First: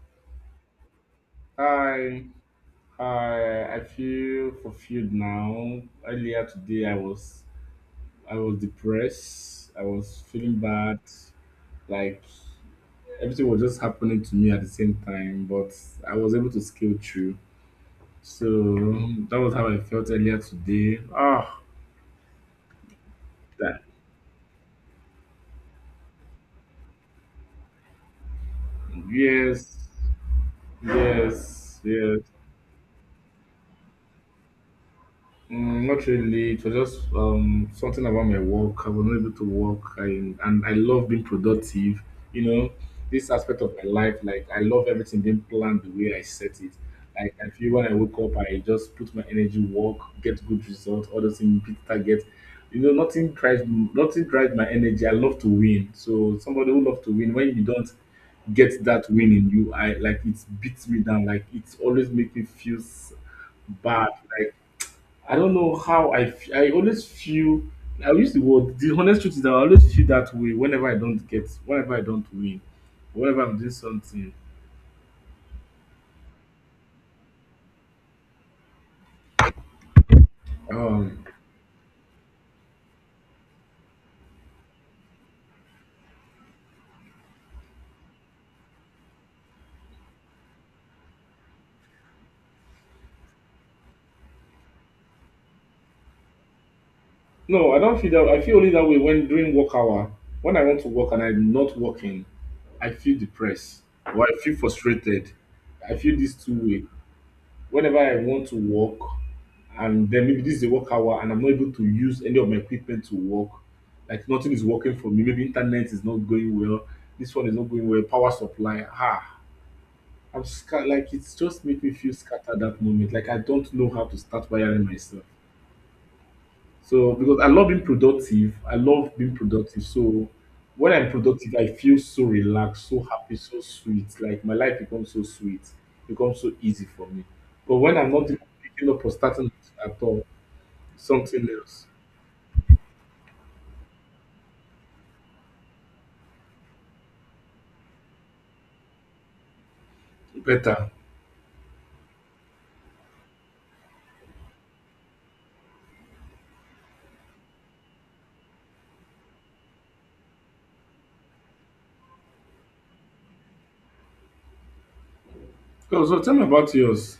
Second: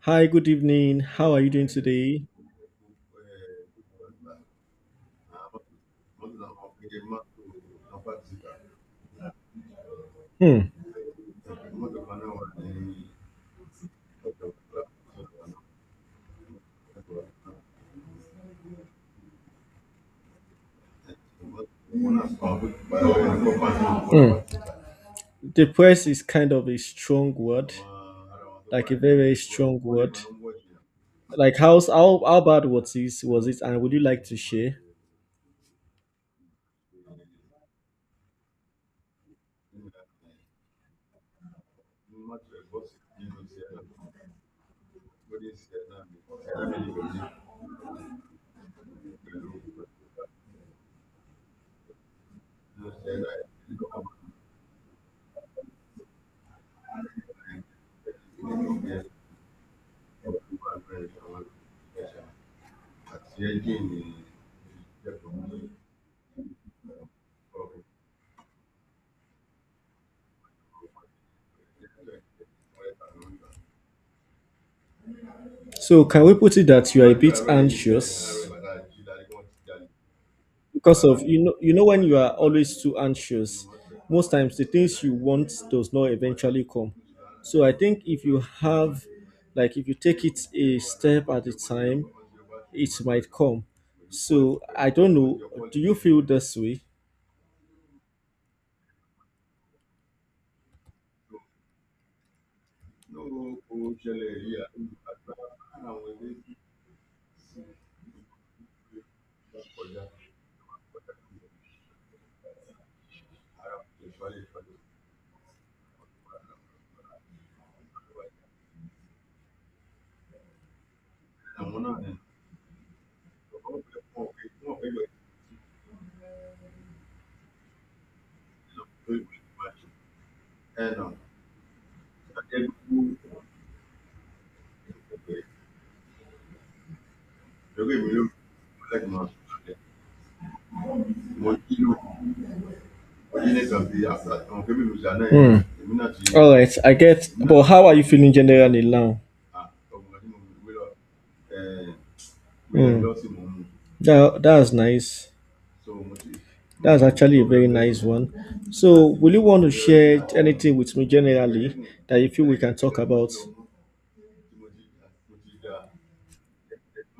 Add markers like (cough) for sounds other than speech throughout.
Hi, good evening. How are you doing Hi, today? hi. I feel fulfilled now. Earlier today, I was depressed. I was feeling Hmm. bad. Like everything was just happening to me at the same time, but I was able to scale through. So that was how I felt earlier today. Ah, that Hmm. Depressed is kind of a strong word, like a very, very Yes, strong word. Like yes, how's how yes. how bad was it and would you like to share? Mm, not really. It was just something about my work. I was not able to work, and I love being productive. You know, this aspect of my life, like I love everything being planned the way I set it. Like I feel when I wake up, I just put my energy work, get good results, all those things, big target. You know, nothing drives my energy. I love to win. So somebody who loves to win, when you don't get that win in you, I like it beats me down. Like it's always makes me feel bad. Like, I don't know how I always feel I use the word the honest truth is that I always feel that way whenever I don't get whenever I don't win, whenever I'm doing something. So can we put it that you are a bit anxious because of Um you know when you are always too anxious, most times the things you want does not eventually come. So I think if you have like if you take it a step at a time it might come. So I don't know. Do you feel this way? no, I don't feel that. I feel only that way when during work hour, when I want to work and I'm not working, I feel depressed or I feel frustrated. I feel this two way, whenever I want to work and then maybe this is a work hour and I'm not able to use any of my equipment to work, like nothing is working for me, maybe internet is not going well, this one is not going well, power supply, ah, like it's just make me feel scattered that moment. Like I don't know how to start wiring myself. So because I love being productive, I love being productive. So when I'm productive, I feel so relaxed, so happy, so sweet. Like my life becomes so sweet, becomes so easy for me. But when I'm not even picking up or starting at all, something else. All right, I get. But how are you feeling generally now? Better. That's nice. That's actually a very nice one. So, will you want to share anything with me generally that you feel we can talk about? So, tell me about yours.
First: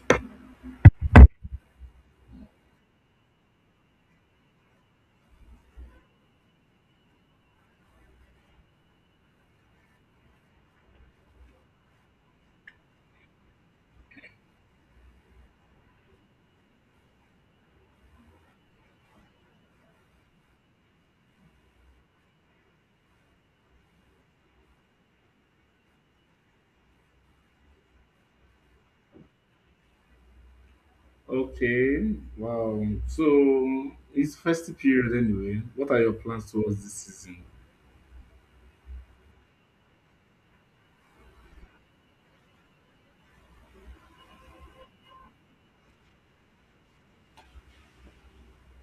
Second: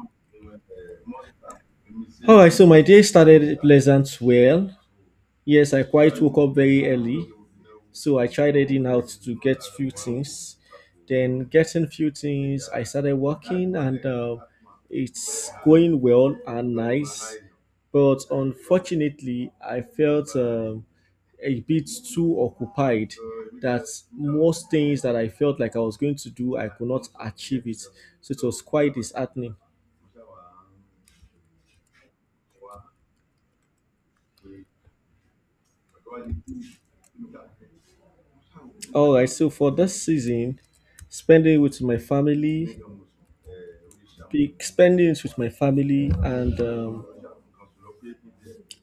All right, so my day started pleasant well. Yes, I quite woke up very early. So I tried heading out to get few things. Then getting few things, I started working and it's going well and nice. But unfortunately, I felt a bit too occupied that most things that I felt like I was going to do, I could not achieve it. So it was quite disheartening. Okay, wow. So it's festive period anyway. What are your plans towards this season? All right, so for this season, spending with my family, spending it with my family and um,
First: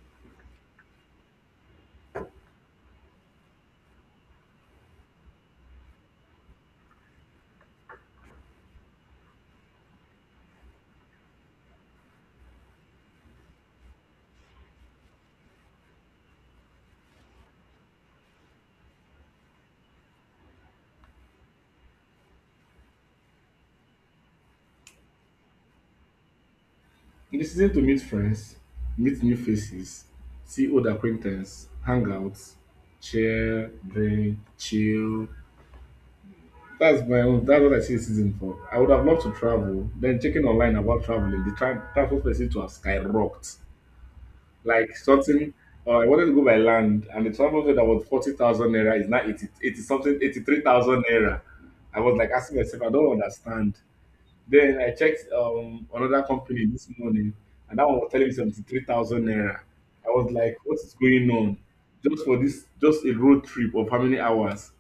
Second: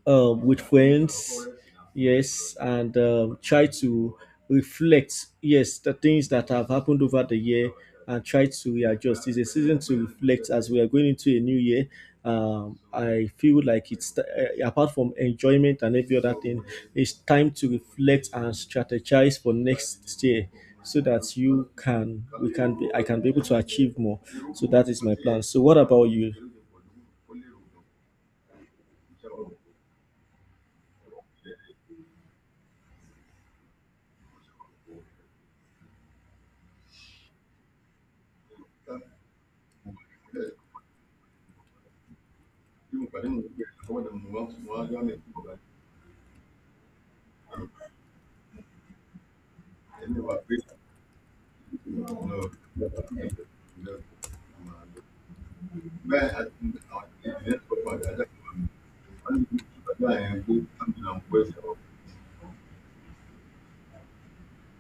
um, with friends, yes, and try to reflect, yes, the things that have happened over the year and try to readjust. It's a season to reflect as we are going into a new year. I feel like it's apart from enjoyment and every other thing, it's time to reflect and strategize for next year so that you can we can be I can be able to achieve more. So that is my plan. So what about you? The season to meet friends, meet new faces, see old acquaintance, hang out, share, drink, chill. That's my own. That's what I see the season for. I would have loved to travel. Then checking online about traveling, the travel fare seems to have skyrocketed. Like something, I wanted to go by land, and the travel fare that was 40,000 naira is now 80, 80 something, 83,000 naira. I was like asking myself, I don't understand. Then I checked another company this morning, and that one was telling me 73,000 naira. I was like, "What is going on? Just for this, just a road trip of how many hours?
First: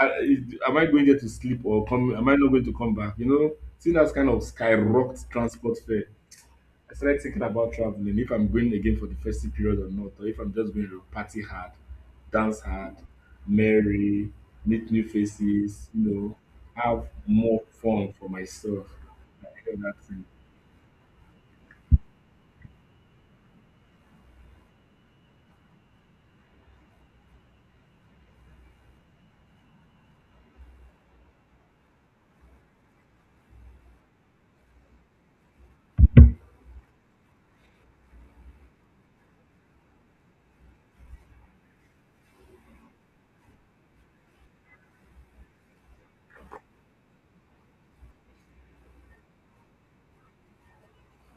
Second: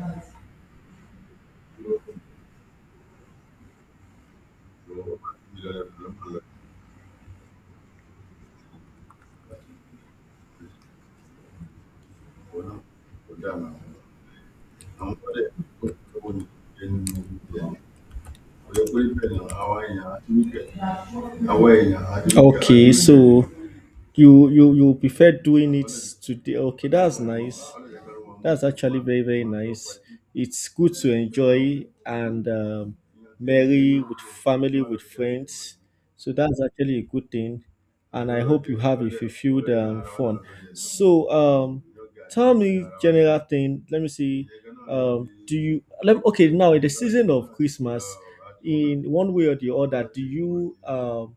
Am I going there to sleep or come? Am I not going to come back? You know, see that's kind of skyrocket transport fare. I started thinking about traveling, if I'm going again for the festive period or not, or if I'm just going to party hard, dance hard, merry, meet new faces, you know, have more fun for myself. I hear that thing. Okay, so you prefer doing it today. Okay, that's nice. That's actually very, very nice. It's good to enjoy and merry with family, with friends. So that's actually a good thing. And I hope you have a fulfilled fun. So tell me general thing. Let me see. Okay, now in the season of Christmas, in one way or the other, do you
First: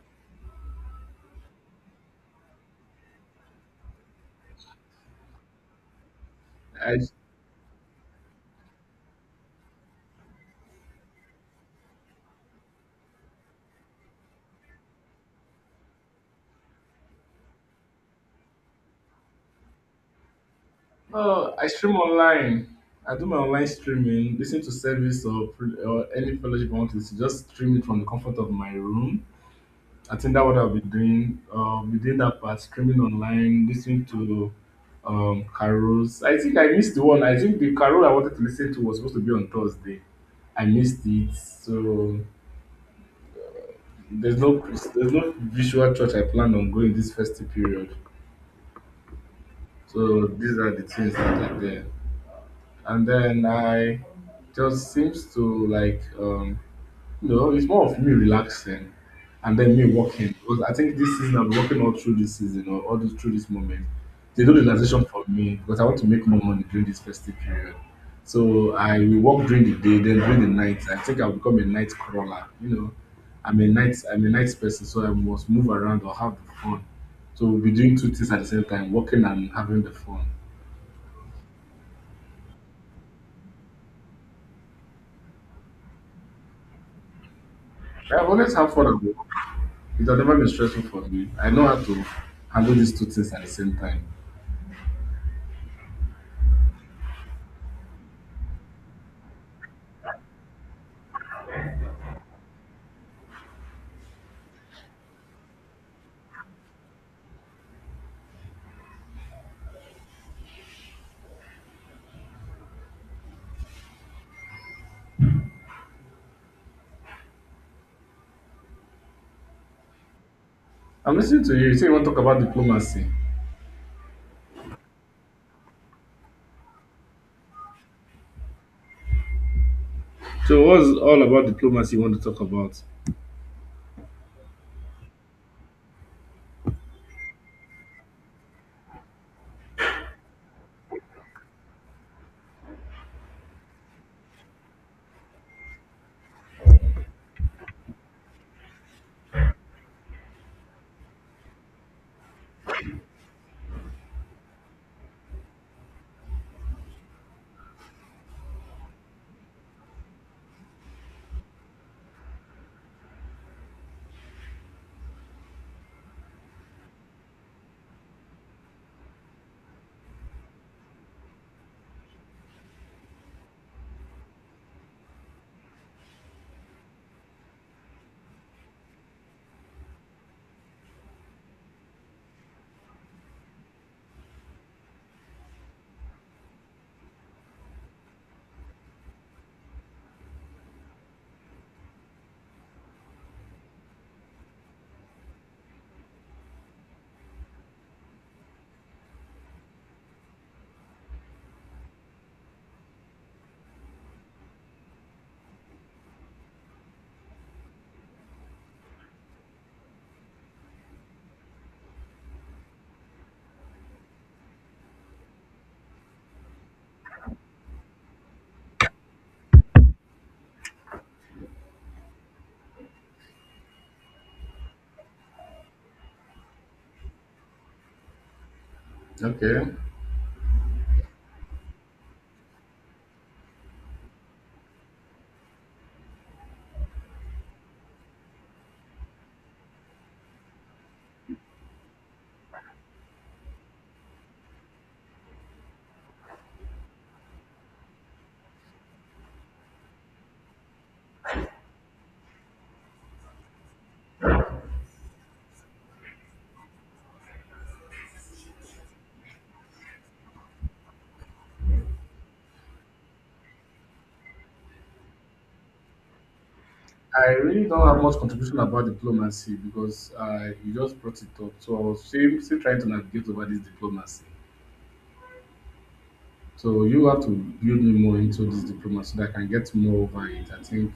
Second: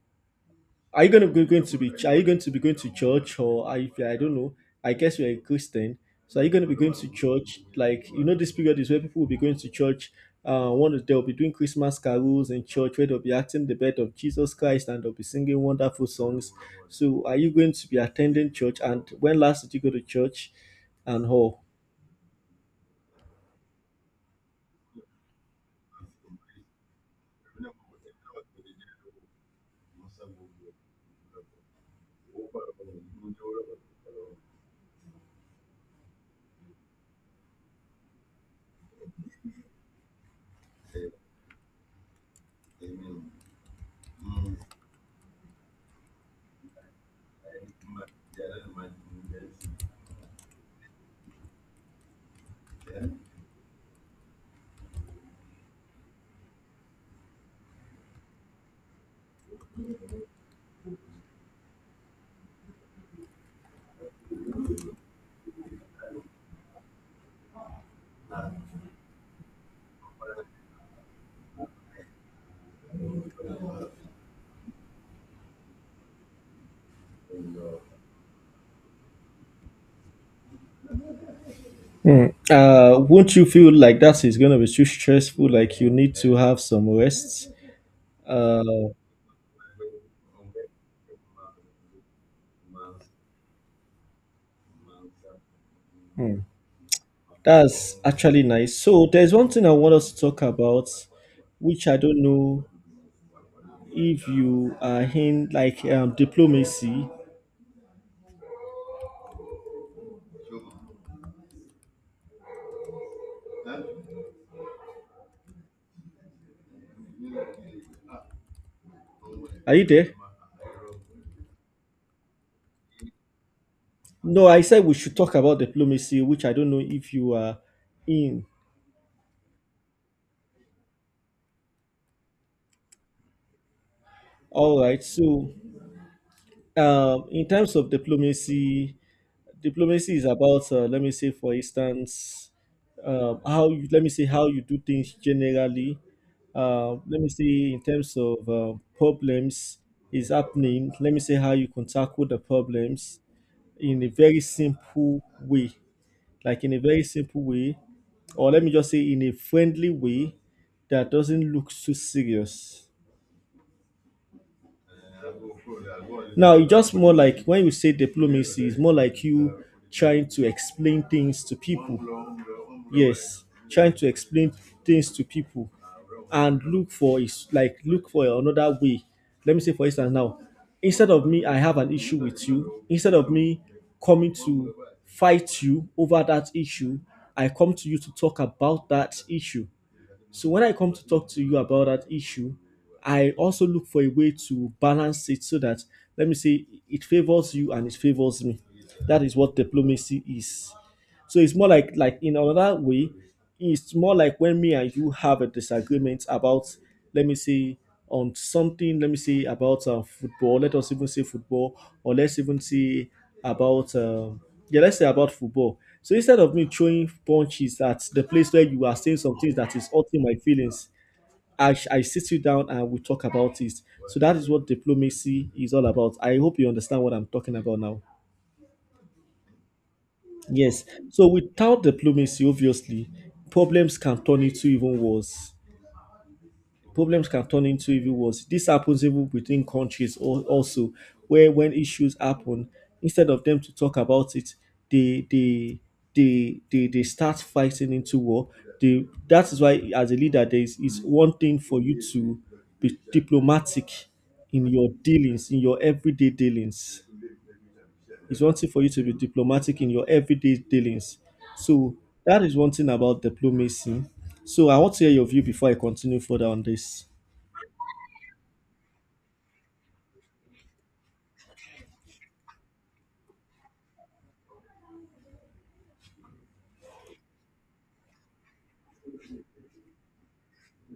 are you going to go, going to be? Are you going to be going to church or are you, I don't know. I guess you're a Christian, so are you going to be going I, to church? Like you know, this period is where people will be going to church. They'll be doing Christmas carols in church where they'll be acting the birth of Jesus Christ and they'll be singing wonderful songs. So, are you going to be attending church? And when last did you go to church? And oh, how? I stream online. I do my online streaming, listen to service or, or any fellowship I want to listen, just stream it from the comfort of my room. I think that what I've been doing. We did that part streaming online, listening to carols. I think I missed the one. I think the carol I wanted to listen to was supposed to be on Thursday. I missed it, so there's no there's no visual church I plan on going this festive period. So these are the things that are there, and then I just seems to like no, it's more of me relaxing and then me working because I think this season I'm working all through this season or all this through this moment. They do the relaxation for me because I want to make more money during this festive period. So I will work during the day, then during the night. I think I'll become a night crawler. You know, I'm a night person, so I must move around or have the fun. So we'll be doing two things at the same time, working and having the fun. Hmm. Won't you feel like that is going to be too stressful, like you need to have some rest? I've always Uh, had fun at work. It has never been stressful for me. I know how to handle these two things at the same time. that's actually nice. So there's one thing I want us to talk about, which I don't know if you are in, like diplomacy. Are you there? I'm listening to you. You say you want to talk about diplomacy. No, I said we should talk about diplomacy, which I don't know if you are in. So, what's all about diplomacy you want to talk about? All right. So in terms of diplomacy, diplomacy is about let me say for instance how you, let me say how you do things generally, let me say in terms of problems is happening, let me say how you can tackle the problems in a very simple way, like in a very simple way, or let me just say in a friendly way that doesn't look too serious. Now it's just more like when you say diplomacy, it's more like you trying to explain things to people, yes, trying to explain things to people, and look for, is like look for another way. Let me say for instance now, instead of me, I have an issue with you, instead of me coming to fight you over that issue, I come to you to talk about that issue. So when I come to talk to you about that issue, I also look for a way to balance it so that, let me say, it favors you and it favors me. That is what diplomacy is. So it's more like in another way, it's more like when me and you have a disagreement about, let me say, on something, let me say about football. Let us even say football, or let's even say about yeah, let's say about football. So instead of me throwing punches at the place where you are saying some things that is hurting my feelings, I sit you down and we talk about it. So that is what diplomacy is all about. I hope you understand what I'm talking about now. Okay. Yes. So without diplomacy, obviously, problems can turn into even worse. Problems can turn into even worse. This happens even within countries also, where when issues happen, instead of them to talk about it, they they they start fighting into war. They, that is why as a leader, there is, it's one thing for you to be diplomatic in your dealings, in your everyday dealings. It's wanting for you to be diplomatic in your everyday dealings. So that is one thing about diplomacy. So I want to hear your view before I continue further on this. I really don't have much contribution about diplomacy because you just brought it up. So I was still trying to navigate over this diplomacy. So you have to build me more into this diplomacy so that I can get more over it. I think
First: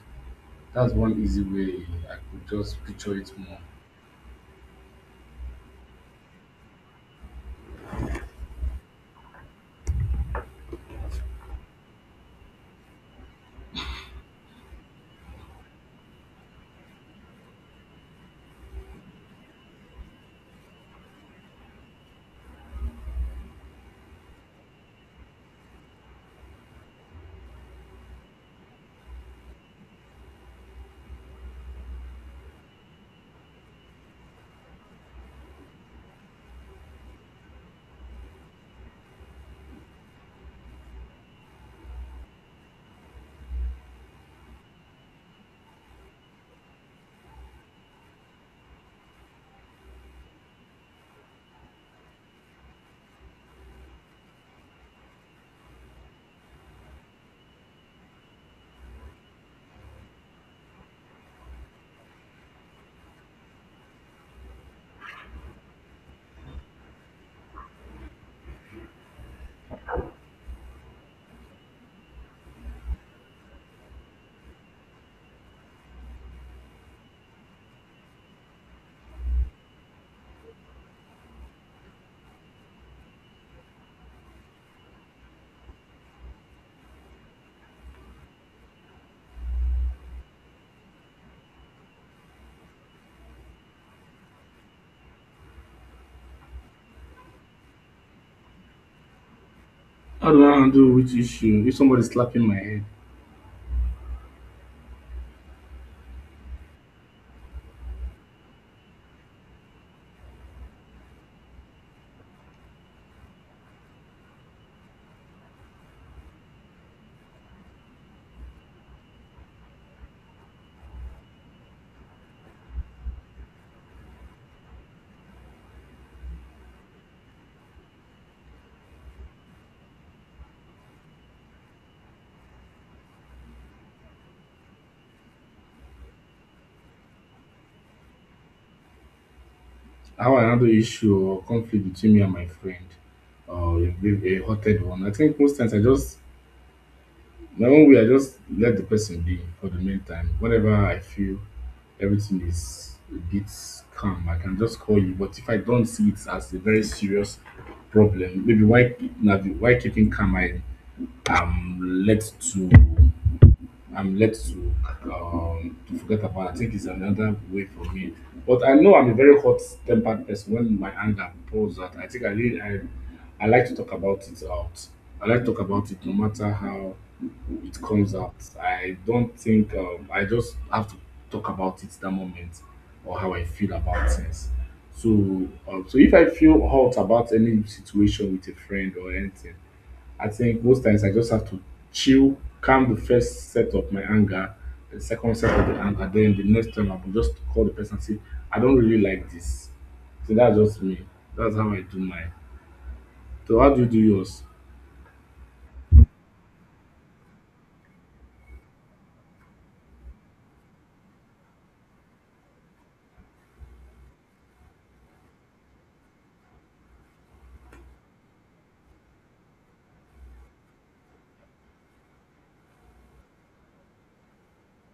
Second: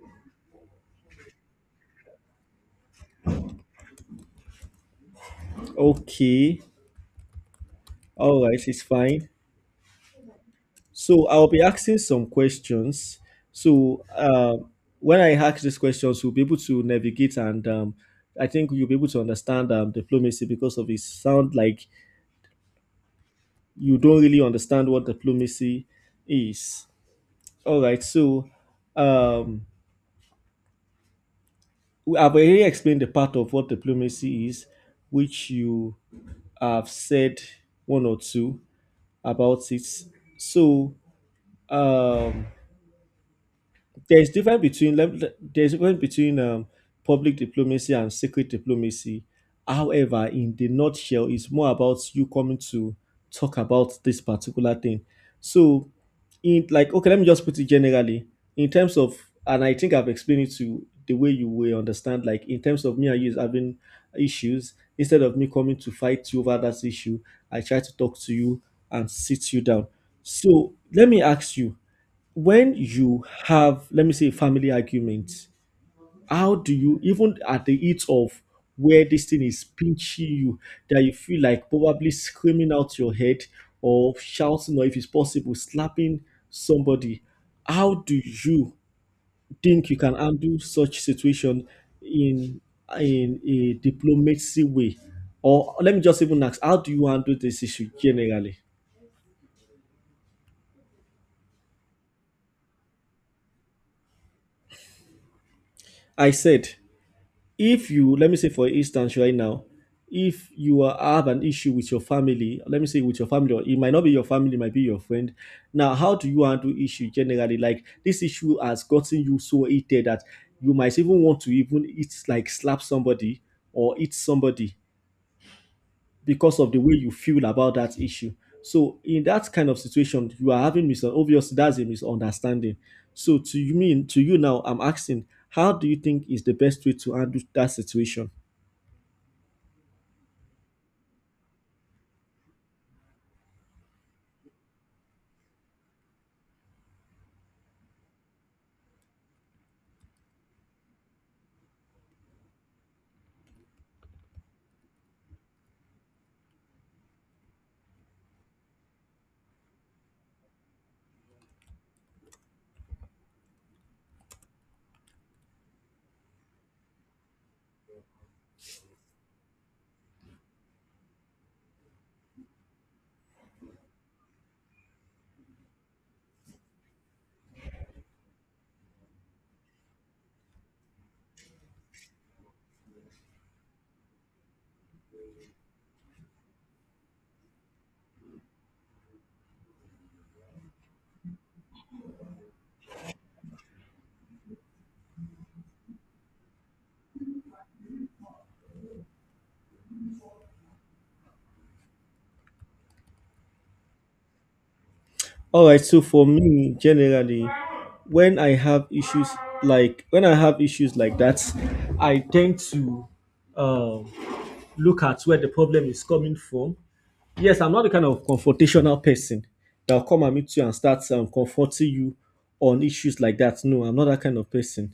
that's one easy way I could just picture it more. Okay. All right, it's fine. So I'll be asking some questions. So when I ask these questions, we'll be able to navigate and I think you'll be able to understand diplomacy because of it sound like you don't really understand what diplomacy is. All right, so um, I've already explained the part of what diplomacy is, which you have said one or two about it. So, um, there's difference between there's difference between public diplomacy and secret diplomacy. However, in the nutshell, it's more about you coming to talk about this particular thing. So, in like okay, let me just put it generally in terms of, and I think I've explained it to you the way you will understand. Like in terms of me and you having issues, instead of me coming to fight you over that issue, I try to talk to you and sit you down. So let me ask you, when you have, let me say, family arguments, how do you, even at the heat of where this thing is pinching you that you feel like probably screaming out your head or shouting or if it's possible slapping somebody, how do you think you can handle such situation in a diplomacy way, or let me just even ask, how do you handle this issue generally? How do I handle which issue if somebody's slapping my head? I said, if you, let me say for instance right now, if have an issue with your family, let me say with your family, or it might not be your family, it might be your friend. Now how do you handle issue generally? Like this issue has gotten you so heated that you might even want to even eat, like slap somebody or eat somebody because of the way you feel about that issue. So in that kind of situation, you are having mis, obviously that's a misunderstanding. So to you mean, to you now I'm asking, how do you think is the best way to handle that situation? How I handle issue or conflict between me and my friend or a big a hearted one. I think most times I just my own way I just let the person be for the meantime. Whenever I feel everything is a bit calm, I can just call you. But if I don't see it as a very serious problem, maybe why na why keeping calm I am led to I'm led to forget about. I think it's another way for me. But I know I'm a very hot-tempered person. When my anger pours out, I think I like to talk about it out. I like to talk about it no matter how it comes out. I don't think I just have to talk about it that moment or how I feel about things. So, so if I feel hot about any situation with a friend or anything, I think most times I just have to chill, calm the first set of my anger, the second set of the anger, then the next time I will just call the person and say, I don't really like this. So that's just me. That's how I do mine. So how do you do yours? All right, so for me, generally, when I have issues, like when I have issues like that, I tend to um, look at where the problem is coming from. Yes, I'm not the kind of confrontational person that'll come and meet you and start comforting you on issues like that. No, I'm not that kind of person.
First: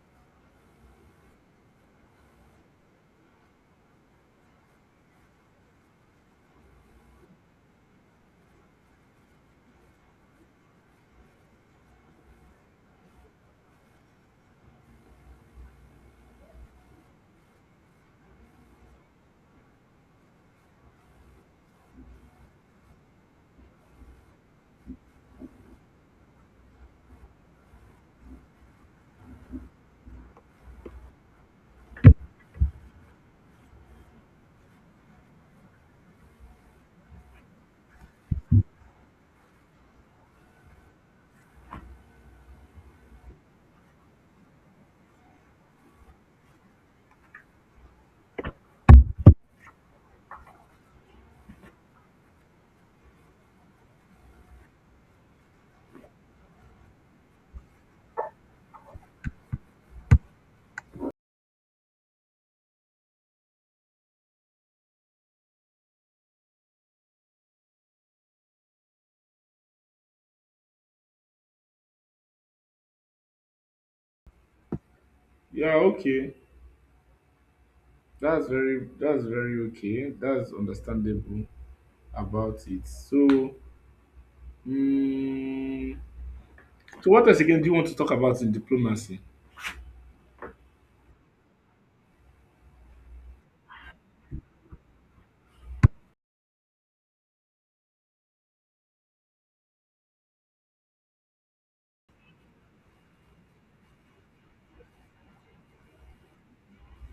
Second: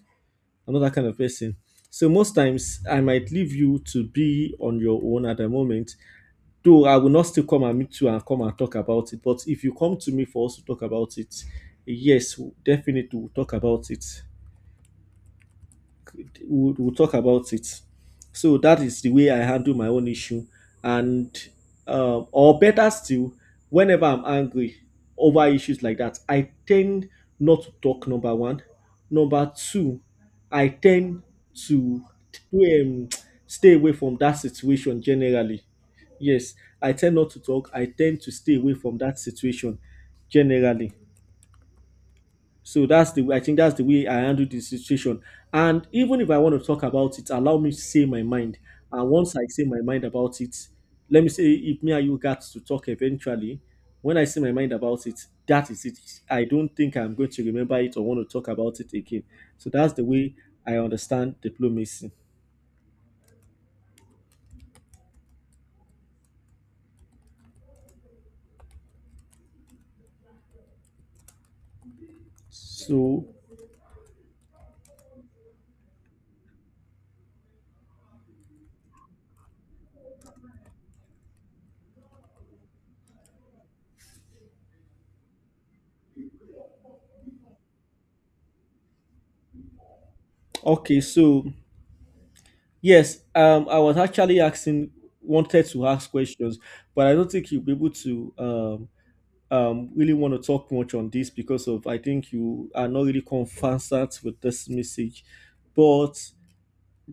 I'm not that kind of person. So most times I might leave you to be on your own at the moment. Though I will not still come and meet you and come and talk about it, but if you come to me for us to talk about it, yes, definitely we'll talk about it. We'll talk about it. So that is the way I handle my own issue. And, or better still, whenever I'm angry over issues like that, I tend not to talk, number one. Number two, I tend to, to um, stay away from that situation generally. Yes, I tend not to talk. I tend to stay away from that situation generally. So that's the way, I think that's the way I handle the situation. And even if I want to talk about it, allow me to say my mind. And once I say my mind about it, let me say if me and you got to talk eventually, when I say my mind about it, that is it. I don't think I'm going to remember it or want to talk about it again. So that's the way I understand diplomacy. So Yeah, okay. That's very okay. That's understandable about it. So mm, so what else again do you want to talk about in diplomacy? okay, so yes, I was actually asking wanted to ask questions, but I don't think you'll be able to really want to talk much on this because of I think you are not really conversant with this message. But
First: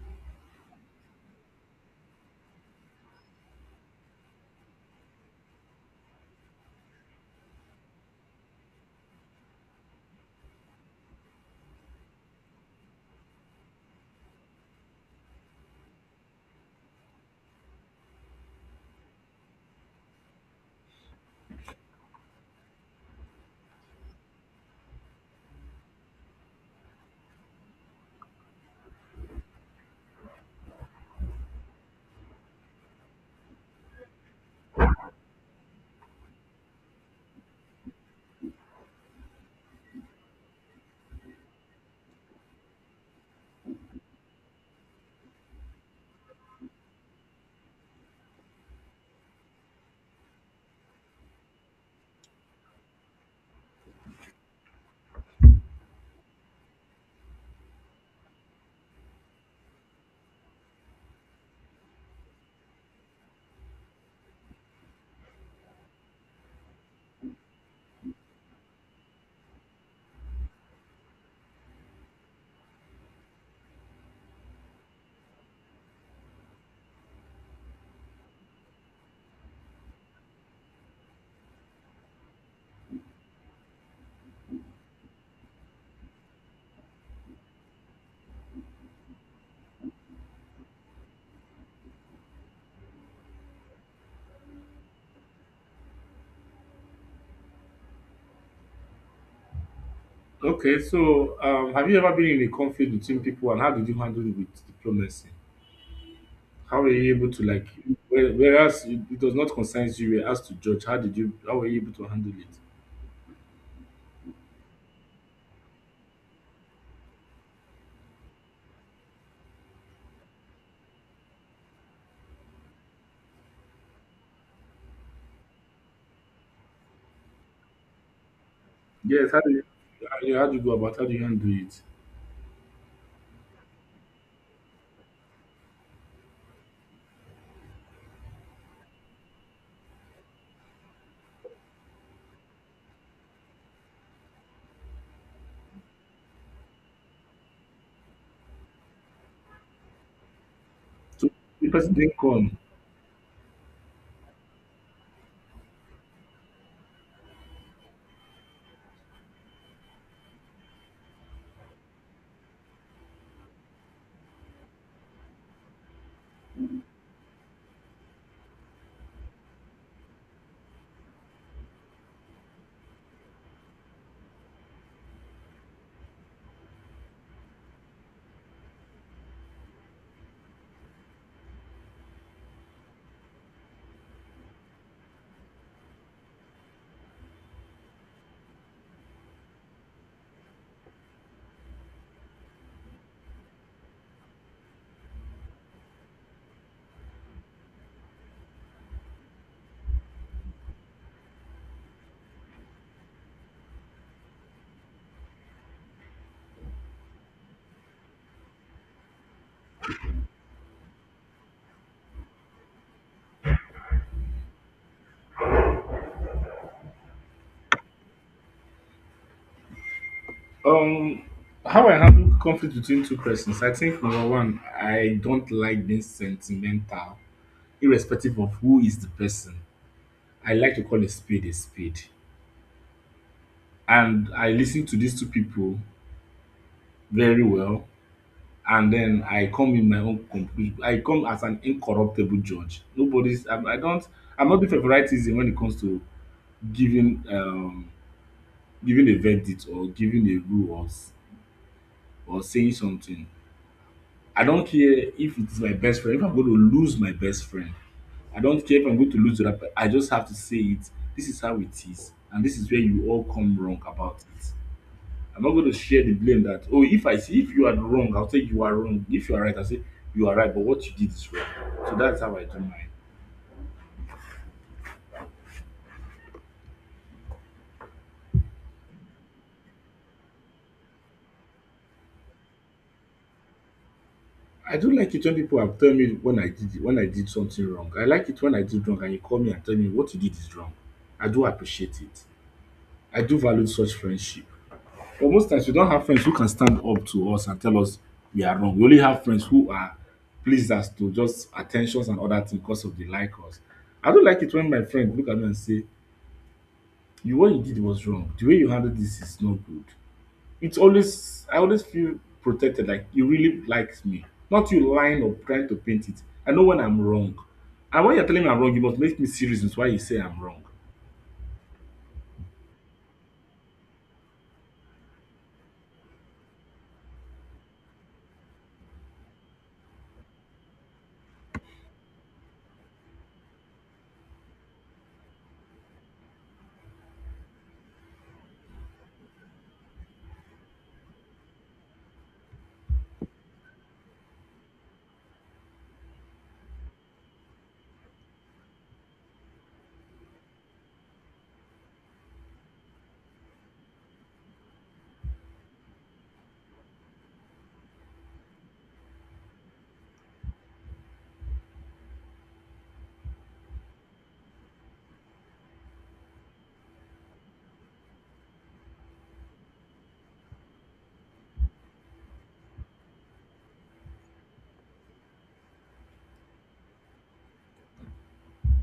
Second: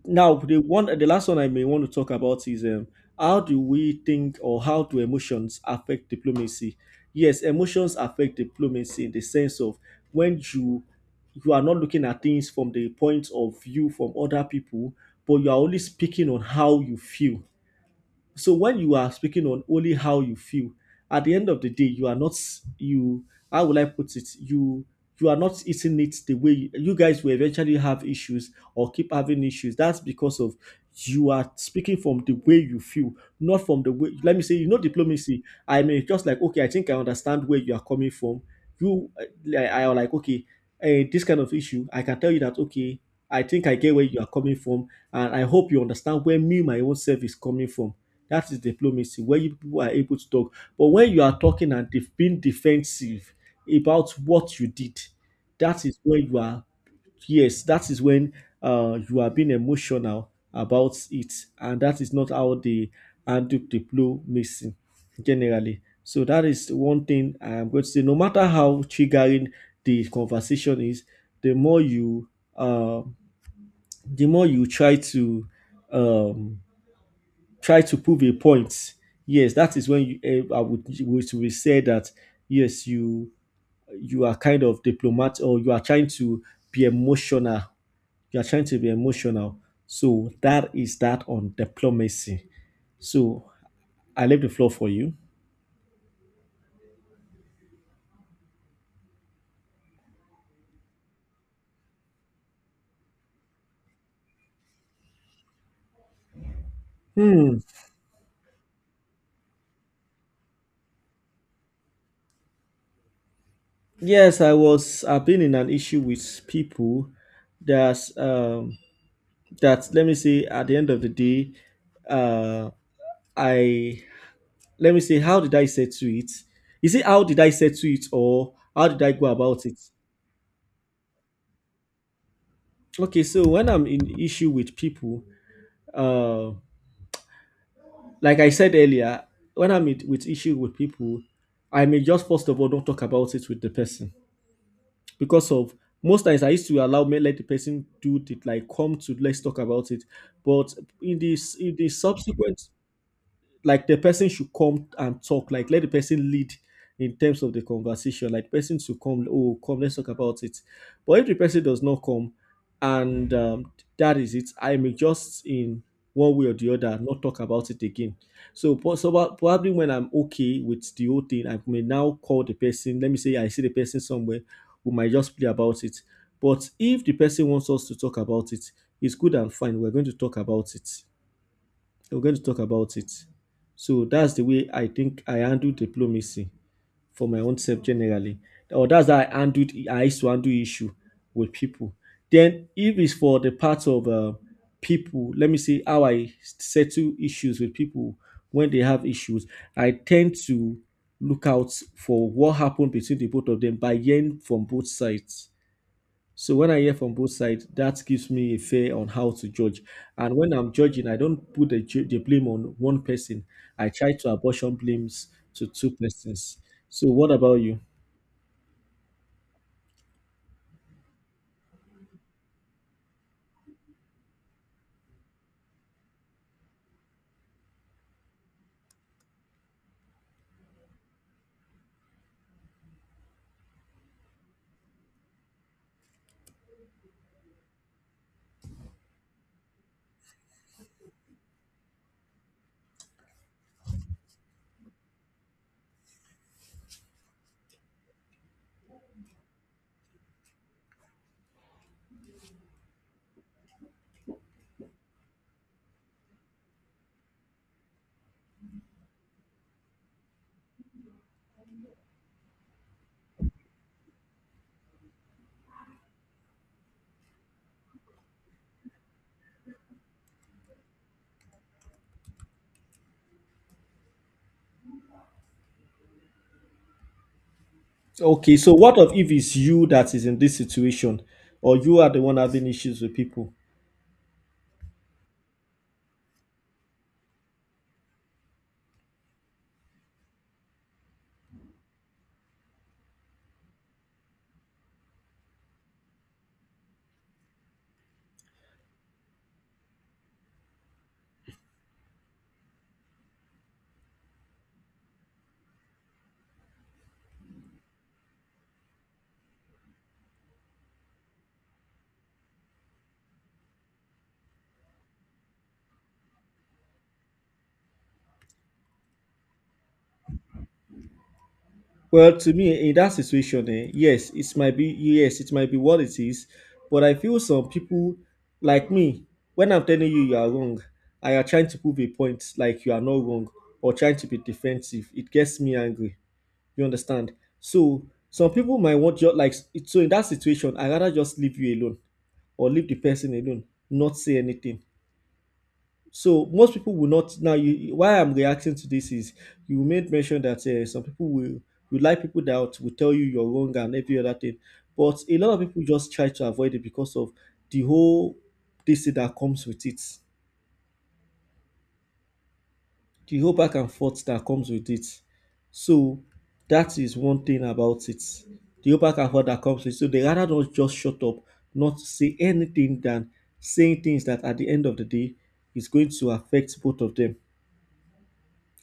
now the last one I may want to talk about is how do we think or how do emotions affect diplomacy? Yes, emotions affect diplomacy in the sense of when you are not looking at things from the point of view from other people, but you are only speaking on how you feel. So when you are speaking on only how you feel, at the end of the day you are not, you how will I put it, you are not eating it the way you guys will eventually have issues or keep having issues. That's because of you are speaking from the way you feel, not from the way, let me say, you know diplomacy. I mean, just like okay, I think I understand where you are coming from. you I am like okay. This kind of issue I can tell you that okay, I think I get where you are coming from, and I hope you understand where me, my own self, is coming from. That is diplomacy, where you people are able to talk. But when you are talking and being defensive about what you did, that is when you are, yes, that is when you are being emotional about it. And that is not how they handle diplomacy generally. So that is one thing I am going to say. No matter how triggering the conversation is, the more you, uh, the more you um, try to prove a point. Yes, that is when you, I would say that yes, you are kind of diplomat, or you are trying to be emotional. You are trying to be emotional. So that is that on diplomacy. So I leave the floor for you. Okay, so have you ever been in a conflict between people and how did you handle it with diplomacy? How were you able to Hmm. like whereas it it does not concern you, you were asked to judge. How did you how were you able to handle it? Yes, I was. I've been in an issue with people that um that let me say at the end of the day, uh, I, let me say, how did I settle it? Is it how did I settle it, or how did I go Yes, how do you about it? how do you how do you go about, how do you handle it? Okay, so when I'm in issue with people, uh, like I said earlier, when with issue with people, I may just first of all don't talk about it with the person because of most times I used to allow, me let the person do it, like come to, let's talk about it. But in So this the in the person didn't come. subsequent, like the person should come and talk, like let the person lead in terms of the conversation, like person should come, oh come let's talk about it. But if the person does not come, and that is it, I may just in one way or the other not talk about it again. So probably when I'm okay with the whole thing, I may now call the person, let me say I see the person somewhere, we might just play about it. But if the person wants us to talk about it, it's good and fine, we're going to talk about it, we're going to talk about it. So that's the way I think I handle diplomacy for my own self generally. Or that's how I used to handle issue with people. Then if it's for the part of people, let me see how I settle issues with people when they have issues. I tend to look out for what happened between the both of them by hearing from both sides. So when I hear from both sides, that gives me a fair on how to judge. And when I'm judging, I don't put the blame on one person. I try to apportion blames to two persons. So what about you? Um how I handle conflict between two persons, I think number one, I don't like being sentimental, irrespective of who is the person. I like to call a spade a spade. And I listen to these two people very well and then I come in my own complete I come as an incorruptible judge. I don't, I'm not different for rightism when it comes to giving um giving a verdict or giving a rule or saying something. I don't care if it's my best friend, if I'm going to lose my best friend. I don't care if I'm going to lose to that person. I just have to say it. This is how it is. And this is where you all come wrong about it. I'm not going to share the blame that oh if I see if you are wrong, I'll say you are wrong. If you are right, I'll say you are right, but what you did is wrong. So that's how I do mine. Okay, so what of if it's you that is in this situation, or you are the one having issues with people? I don't like it when people have tell me when I did it, when I did something wrong. I like it when I did wrong and you call me and tell me what you did is wrong. I do appreciate it. I do value such friendship. But most times we don't have friends who can stand up to us and tell us we are wrong. We only have friends who are pleased as to just attentions and other things because of the like us. I don't like it when my friend look at me and say, you what you did was wrong. The way you handled this is not good. It's always I always feel protected, like you really likes me. Not you lying or trying to paint it. I know when I'm wrong. And when you're telling me I'm wrong, you must make me see reasons why you say I'm wrong. Well, to me, in that situation, yes, it might be, what it is, but I feel some people like me, when I'm telling you you are wrong, I are trying to prove a point, like you are not wrong, or trying to be defensive. It gets me angry. You understand? So some people might want, just like, so in that situation, I rather just leave you alone, or leave the person alone, not say anything. So most people will not now. You, why I'm reacting to this is you made mention that some people will like people that will tell you you're wrong and every other thing, but a lot of people just try to avoid it because of the whole, this thing that comes with it, the whole back and forth that comes with it. So that is one thing about it. The whole back and forth that comes with it. So they rather not just shut up, not say anything than saying things that at the end of the day is going to affect both of them.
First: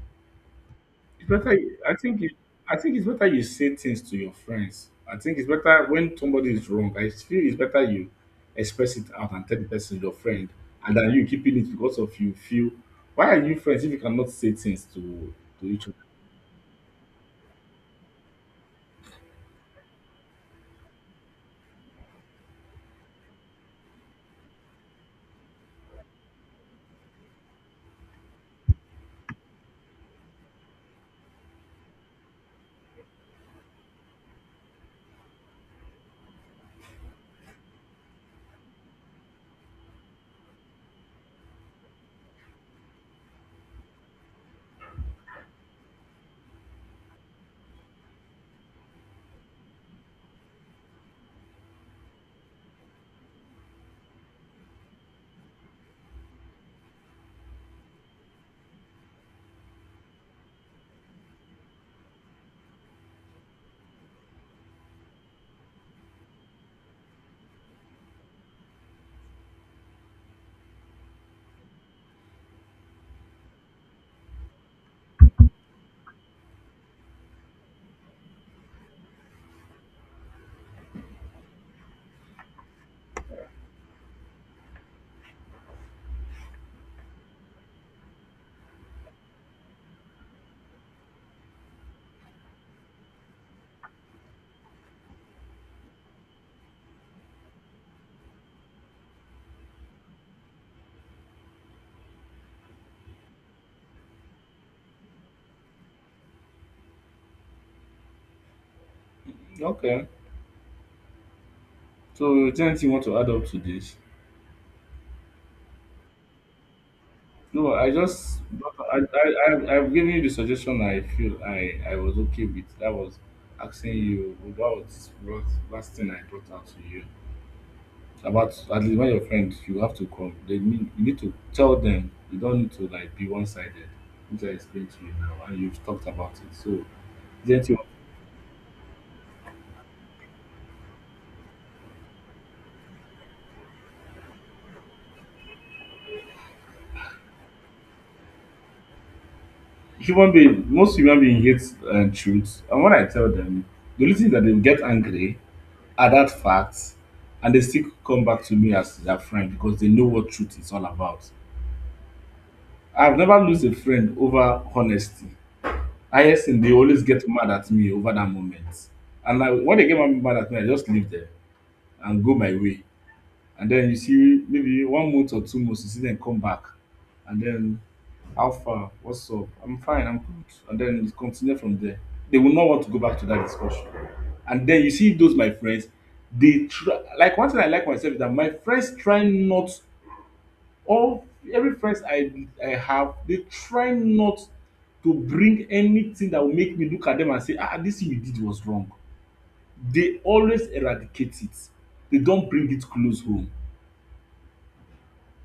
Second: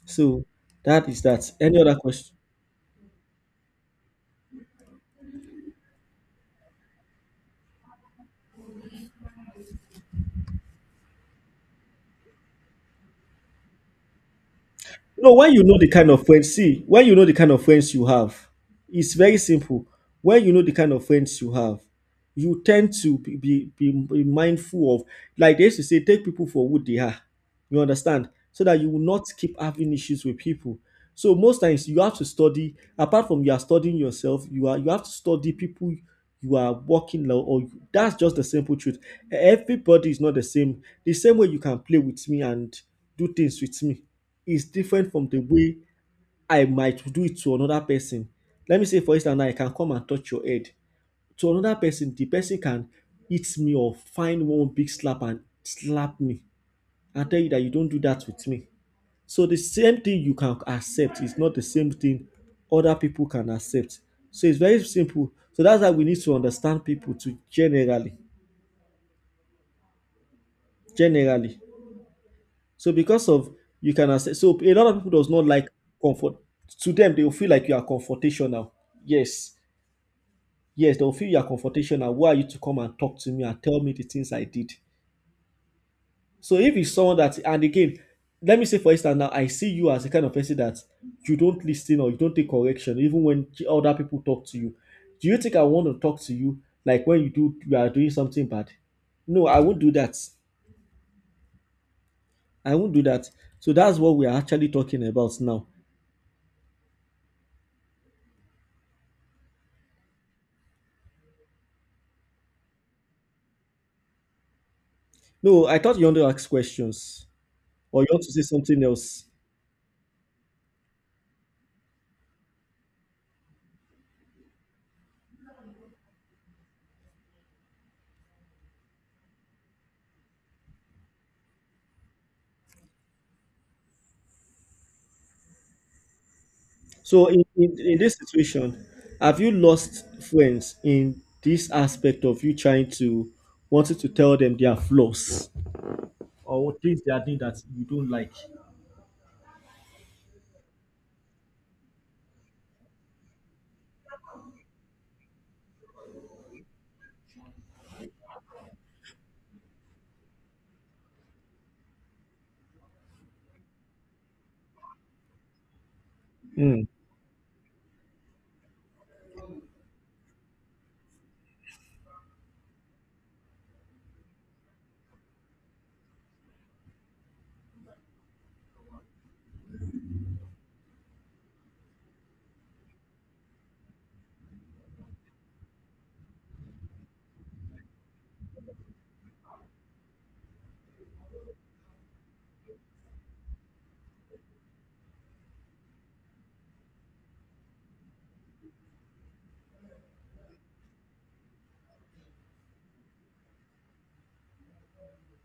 So that is It's that. better you, Any other question? I think it's better you say things to your friends. I think it's better when somebody is wrong. I feel it's better you express it out and tell the person your friend, and then you keeping it because of you feel why are you friends if you cannot say things No, to when you know each the other? kind of friends, see, when you know the kind of friends you have, it's very simple. When you know the kind of friends you have, you tend to be mindful of, like they used to say, take people for who they are. You understand? So that you will not keep having issues with people. So most times you have to study, apart from you are studying yourself, you have to study people you are working now, that's just the simple truth. Everybody is not the same. The same way you can play with me and do things with me is different from the way I might do it to another person. Let me say, for instance, now I can come and touch your head. To another person, the person can hit me or find one big slap and slap me and tell you that you don't do that with me. So the same thing you can accept is not the same thing other people can accept. So it's very simple. So that's why we need to understand people to generally. So because of you can access, so a lot of people does not like comfort. To them, they will feel like you are confrontational. Yes, yes, they will feel you are confrontational. Why are you to come and talk to me and tell me the things I did? So if it's someone that, and again, let me say for instance now, I see you as a kind of person that you don't listen or you don't take correction, even when other people talk to you. Do you think I want to talk to you, like when you are doing something bad? No, I won't do that. I won't do that. So that's what we are actually talking about now. Okay. So is you want to add up to this? No, I thought you want to ask questions, No, I or you want to just say something I else. I I've I've given you the suggestion I feel I was okay with. That was asking you about what last thing I brought out to you about. At least when your friends, you have to come. They need, you need to tell them. You don't need to like be one sided, which I explained to you now, and you've talked about it. So is So, there anything? In this situation, have you lost friends in this aspect of you trying to wanting to tell them their flaws or things they are doing that you don't like? Human being, most human being hates truth, and when I tell them, the only thing is that they will get angry at that fact, and they still come back to me as their friend because they know what truth is all about. I've never lost a friend over honesty. Highest thing, they Mm. always get mad at me over that moment. And I, when they get mad at me, I just leave them and go my way. And then you see maybe 1 month or 2 months, you see them come back. And then, how far? What's up? I'm fine, I'm good. And then it continue from there. They will not want to go back to that discussion. And then you see those my friends, they try, like, one thing I like myself is that my friends try not, all every friends I have, they try not to bring anything that will make me look at them and say, ah, this thing you did was wrong. They always eradicate it. They don't bring it close home,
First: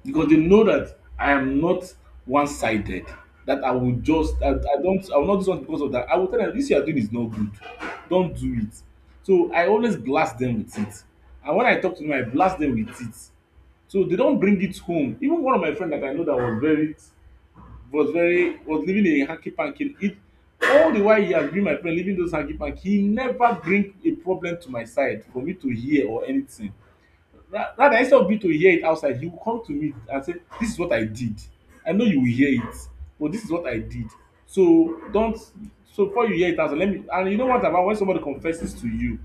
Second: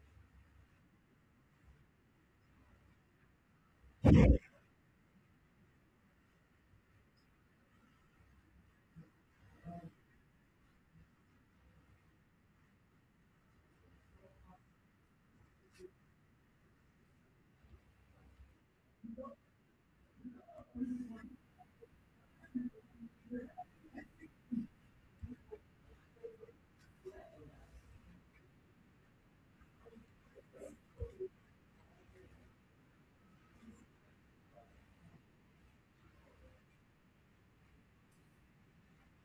because they know that I am not one-sided, that I will just, that I don't, I will not do something because of that. I will tell them this you are doing is not good. Don't do it. So I always blast them with it. And when I talk to them, I blast them with it. So they don't bring it home. Even one of my friends that I know that was very, was very, was living a hanky panky. It, all the while he has been my friend living those hanky panky, he never bring a problem to my side for me to hear or anything. Rather, instead of me to hear it outside, he will come to me and say this is what I did. I know you will hear it, but this is what I did, so don't, so before you hear it outside, let me. And you know what, about when somebody confesses to you,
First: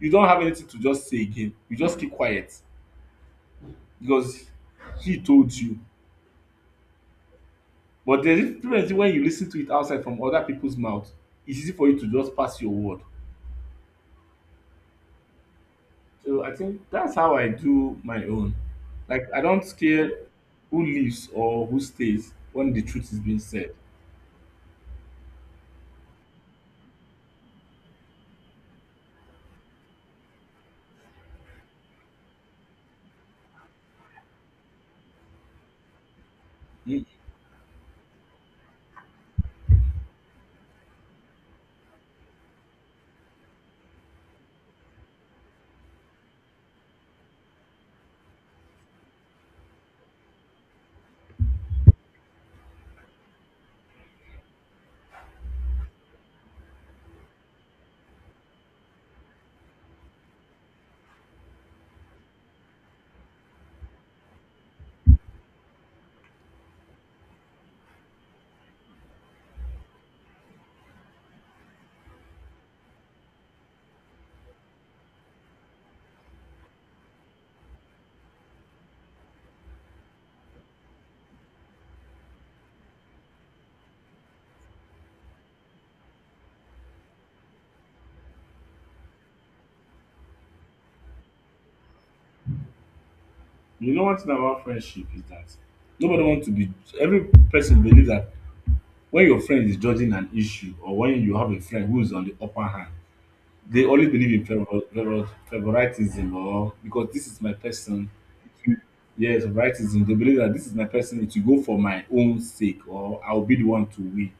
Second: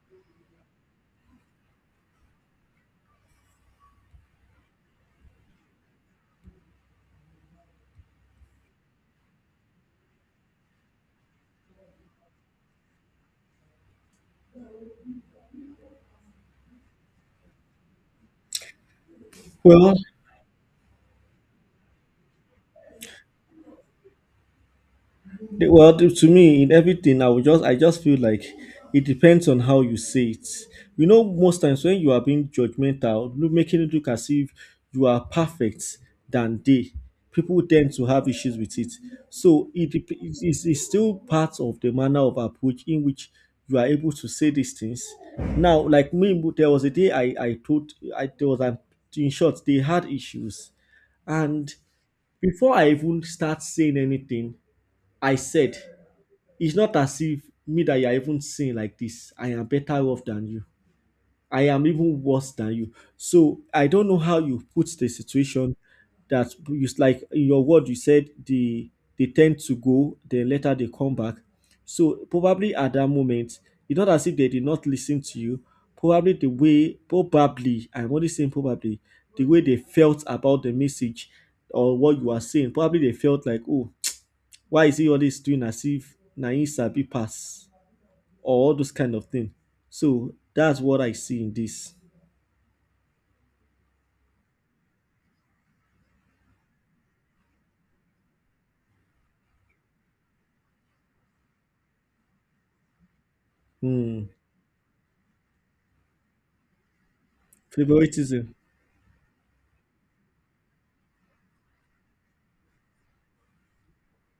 you don't have anything to just say again, you just keep quiet because he told you. But there is difference, is when you lis ten to it outside from other people's mouth, it's easy for you to just pass your word. So I think that's how I do my own. Like I don't Well, care who leaves or who stays when the truth is being said. Well, to me, in everything, I just feel like it depends on how you say it. You know, most times when you are being judgmental, look, making it look as if you are perfect than they, You, people tend to have issues with it. So it dep- it is it's still part of the manner of approach in which you are able to say these things. Now, like me, there was a day I told I there was an in short they had issues, and before I even start saying anything, I said, it's not as if me that you are even seeing like this, I am better off than you. I am even worse than you. So I don't know how you put the situation, that you like, in your word you said, they tend to go, then later they come back. So probably at that moment, it's not as if they did not listen to you. Probably the way, probably, I'm only saying probably, the way they felt about the message or what you are saying, probably they felt like, oh, why is he always doing as if na him sabi pass or all those kind of thing. So that's what I see in this. you know one thing about friendship is that nobody wants to be, every person believes that when your friend is judging an issue or when you have a friend who is on the upper hand, they always Hmm. believe in favoritism, or because this is my person. Favoritism. Yes, favoritism. They believe that this is my person. It will go for my own sake, or I'll be the one to win.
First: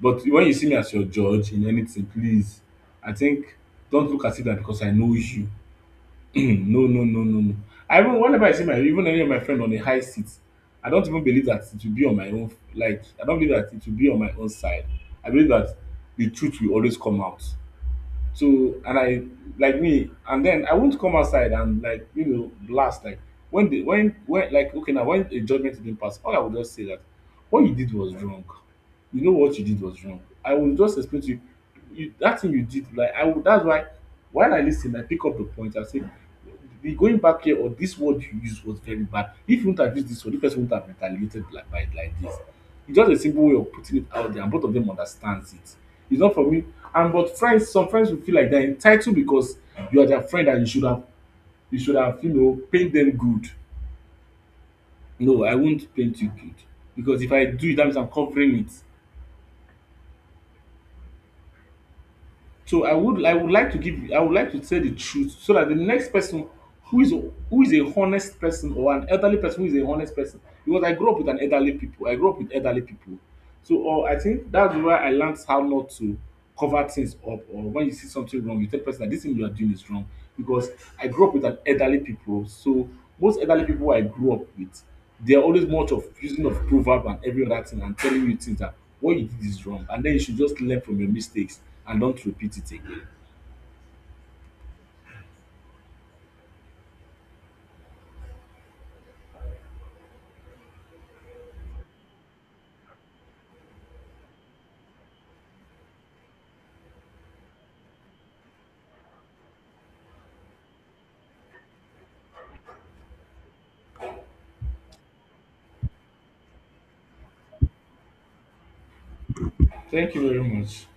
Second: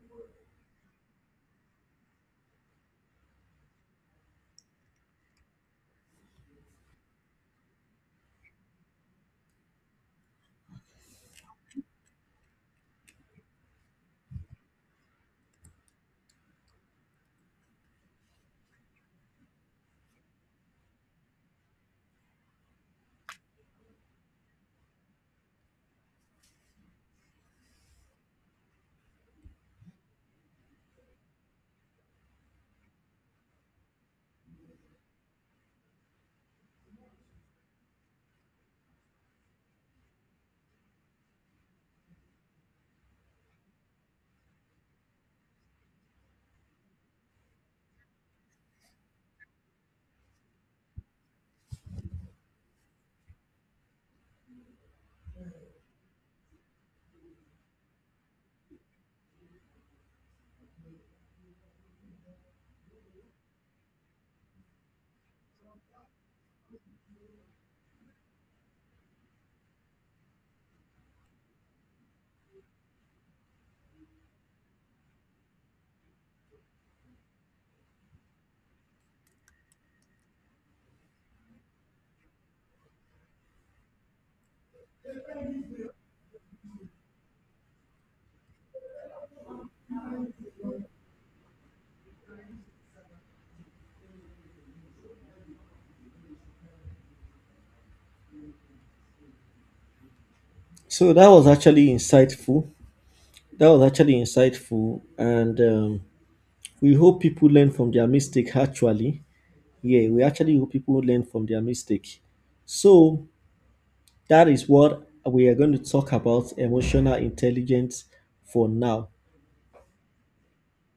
But when you see me as your judge in anything, please, I think don't look at it that because I know you. (clears throat) No, no, no, no, no. I even, whenever I see my, even any of my friend on a high seat, I don't even believe that it will be on my own. Like I don't believe that it will be on my own side. I believe that the truth will always come out. So and I, like me, and then I won't come outside and like you know blast, like when the when, like okay, now when a judgment is being passed, all I would just say that what you did was wrong. You know what you did was wrong. I will just explain to you, you that thing you did, like I would, that's why while I listen I pick up the point and say the going back here, or this word you used was very bad. If you wouldn't have used this word, the person wouldn't have retaliated like by like this. It's just a simple way of putting it out there, and both of them understands it. It's not for me. And but friends, some friends will feel like they're entitled because you are their friend and you should have, you should have you know paid them good. No, I won't paint you good, because if I do it, that means I'm covering it. So I would like to give, I would like to tell the truth so that the next person who is, who is a honest person, or an elderly person who is a honest person. Because I grew up with an elderly people, I grew up with elderly people, so, or I think that's where I learned how not to cover things up, or when you see something wrong you tell the person that this thing you are doing is wrong. Because I grew up with an elderly people, so most elderly people I grew up with, they are always much of using of proverb and every other thing and telling you things that what you did is wrong, and then you should just learn from your mistakes and don't repeat it again. So that was actually insightful. That was actually insightful, and we hope people learn from their mistake. Actually, yeah, we actually hope people learn from their mistake. So that is what we are going to talk about emotional intelligence for now. Thank you very much.